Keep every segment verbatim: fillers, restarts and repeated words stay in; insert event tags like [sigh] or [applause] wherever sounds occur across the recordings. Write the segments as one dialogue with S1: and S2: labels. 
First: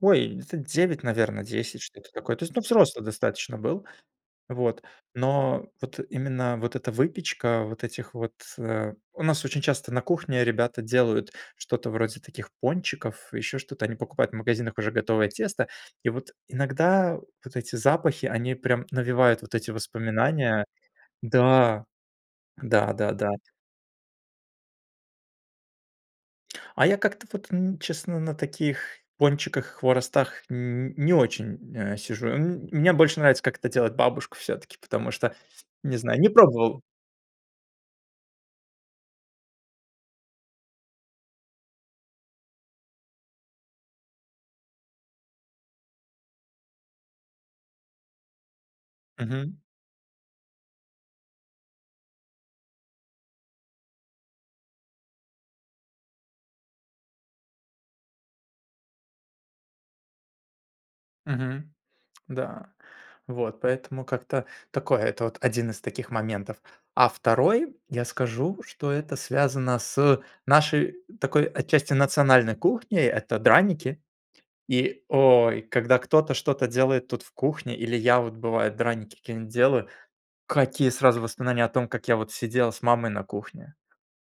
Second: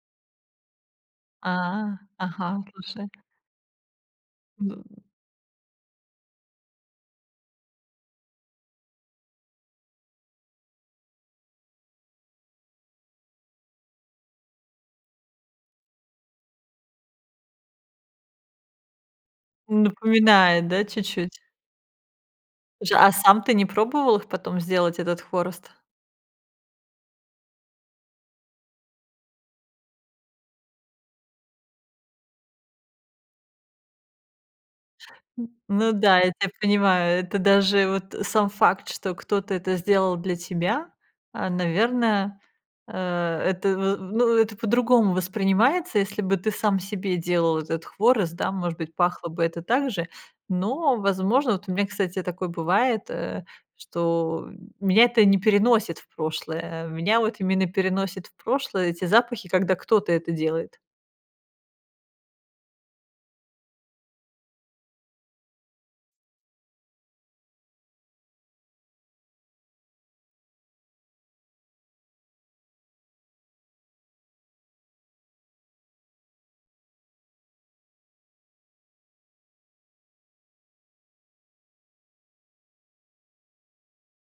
S1: Ой, где-то девять, наверно, десять,
S2: А,
S1: что-то такое. То есть, ну,
S2: ага,
S1: взрослый
S2: слушай.
S1: достаточно был. Вот.
S2: Д
S1: Но вот именно вот эта выпечка, вот этих вот. У нас очень часто на кухне ребята делают что-то вроде таких пончиков, ещё что-то, они покупают в магазинах уже готовое тесто, и вот иногда вот эти запахи, они прям навевают вот эти воспоминания
S2: Напоминает, да, чуть-чуть?
S1: Да. Да
S2: Слушай, а
S1: да, да.
S2: сам ты не пробовал их потом сделать, этот хворост?
S1: А я как-то вот н честно на таких пончиках, хворостах нь не очень, э, сижу. М мне больше нравится, как это делает бабушка всё-таки, потому что,
S2: Н ну
S1: не
S2: да,
S1: знаю, не
S2: я тебя
S1: пробовал.
S2: понимаю, это даже вот сам факт, что кто-то это сделал для тебя, а, наверно, э, это в ну, это по-другому воспринимается. Если бы ты сам себе делал этот хворост, да, может быть, пахло бы
S1: Мгм.
S2: это так же, но, возможно Вот у меня, кстати, такое бывает, э, что меня это не переносит в прошлое, меня вот именно переносят в прошлое эти запахи, когда кто-то это делает.
S1: Мгм. Да. Вот поэтому как-то такое, это вот один из таких моментов. А второй, я скажу, что это связано с нашей такой отчасти национальной кухней,- это драники. И, ой, когда кто-то что-то делает тут в кухне, или я вот, бывает, драники какие-нить делаю, какие сразу воспоминания о том, как я вот сидел с мамой на кухне.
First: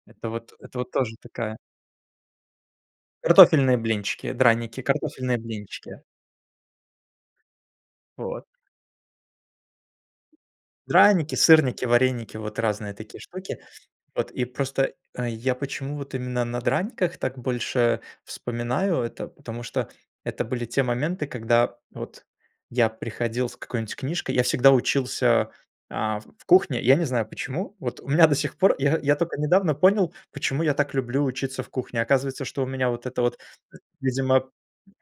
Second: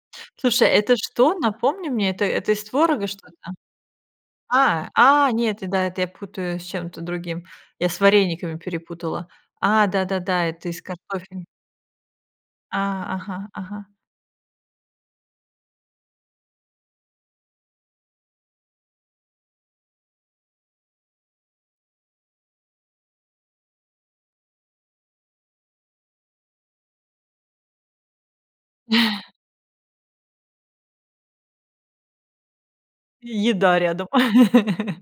S1: Это вот,
S2: Слушай,
S1: это вот
S2: это
S1: тоже
S2: что?
S1: такая
S2: Напомни мне, это это из творога что-то?
S1: Картофельные блинчики, драники,
S2: А, а,
S1: картофельные
S2: нет, это да,
S1: блинчики.
S2: это я путаю с чем-то другим. Я с
S1: Вот.
S2: варениками перепутала. А, да-да-да, это из
S1: Драники,
S2: картофеля.
S1: сырники, вареники, вот разные
S2: А,
S1: такие
S2: ага,
S1: штуки.
S2: ага.
S1: Вот. И просто, э, я почему вот именно на драниках так больше вспоминаю это? Потому что это были те моменты, когда вот я приходил с какой-нибудь книжкой, я всегда учился, а, в в кухне. Я не знаю, почему, вот, у меня до сих пор, я, я
S2: [chuckles]
S1: тока недавно понял, почему я так люблю учиться в кухне. Оказывается, что у меня, вот это
S2: И
S1: вот,
S2: еда рядом.
S1: видимо,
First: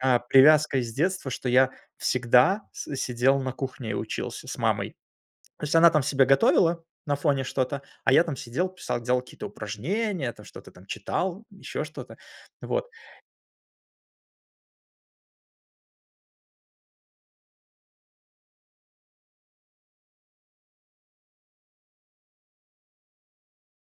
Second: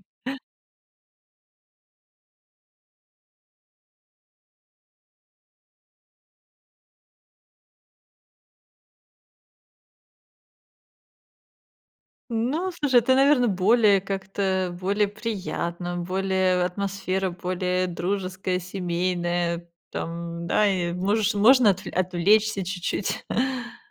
S1: а, привязка из детства, что я всегда с сидел на кухне и учился с мамой. То есть она там себе готовила на фоне что-то, а я там сидел, писал, делал какие-то упражнения, я там что-то там читал, ещё что-то.
S2: Ну,
S1: Вот.
S2: слушай, это, наверно, более как-то, более приятно, более атмосфера более дружеская, семейная, там, да, и можешь можно отвле отвлечься чуть-чуть. [chuckles]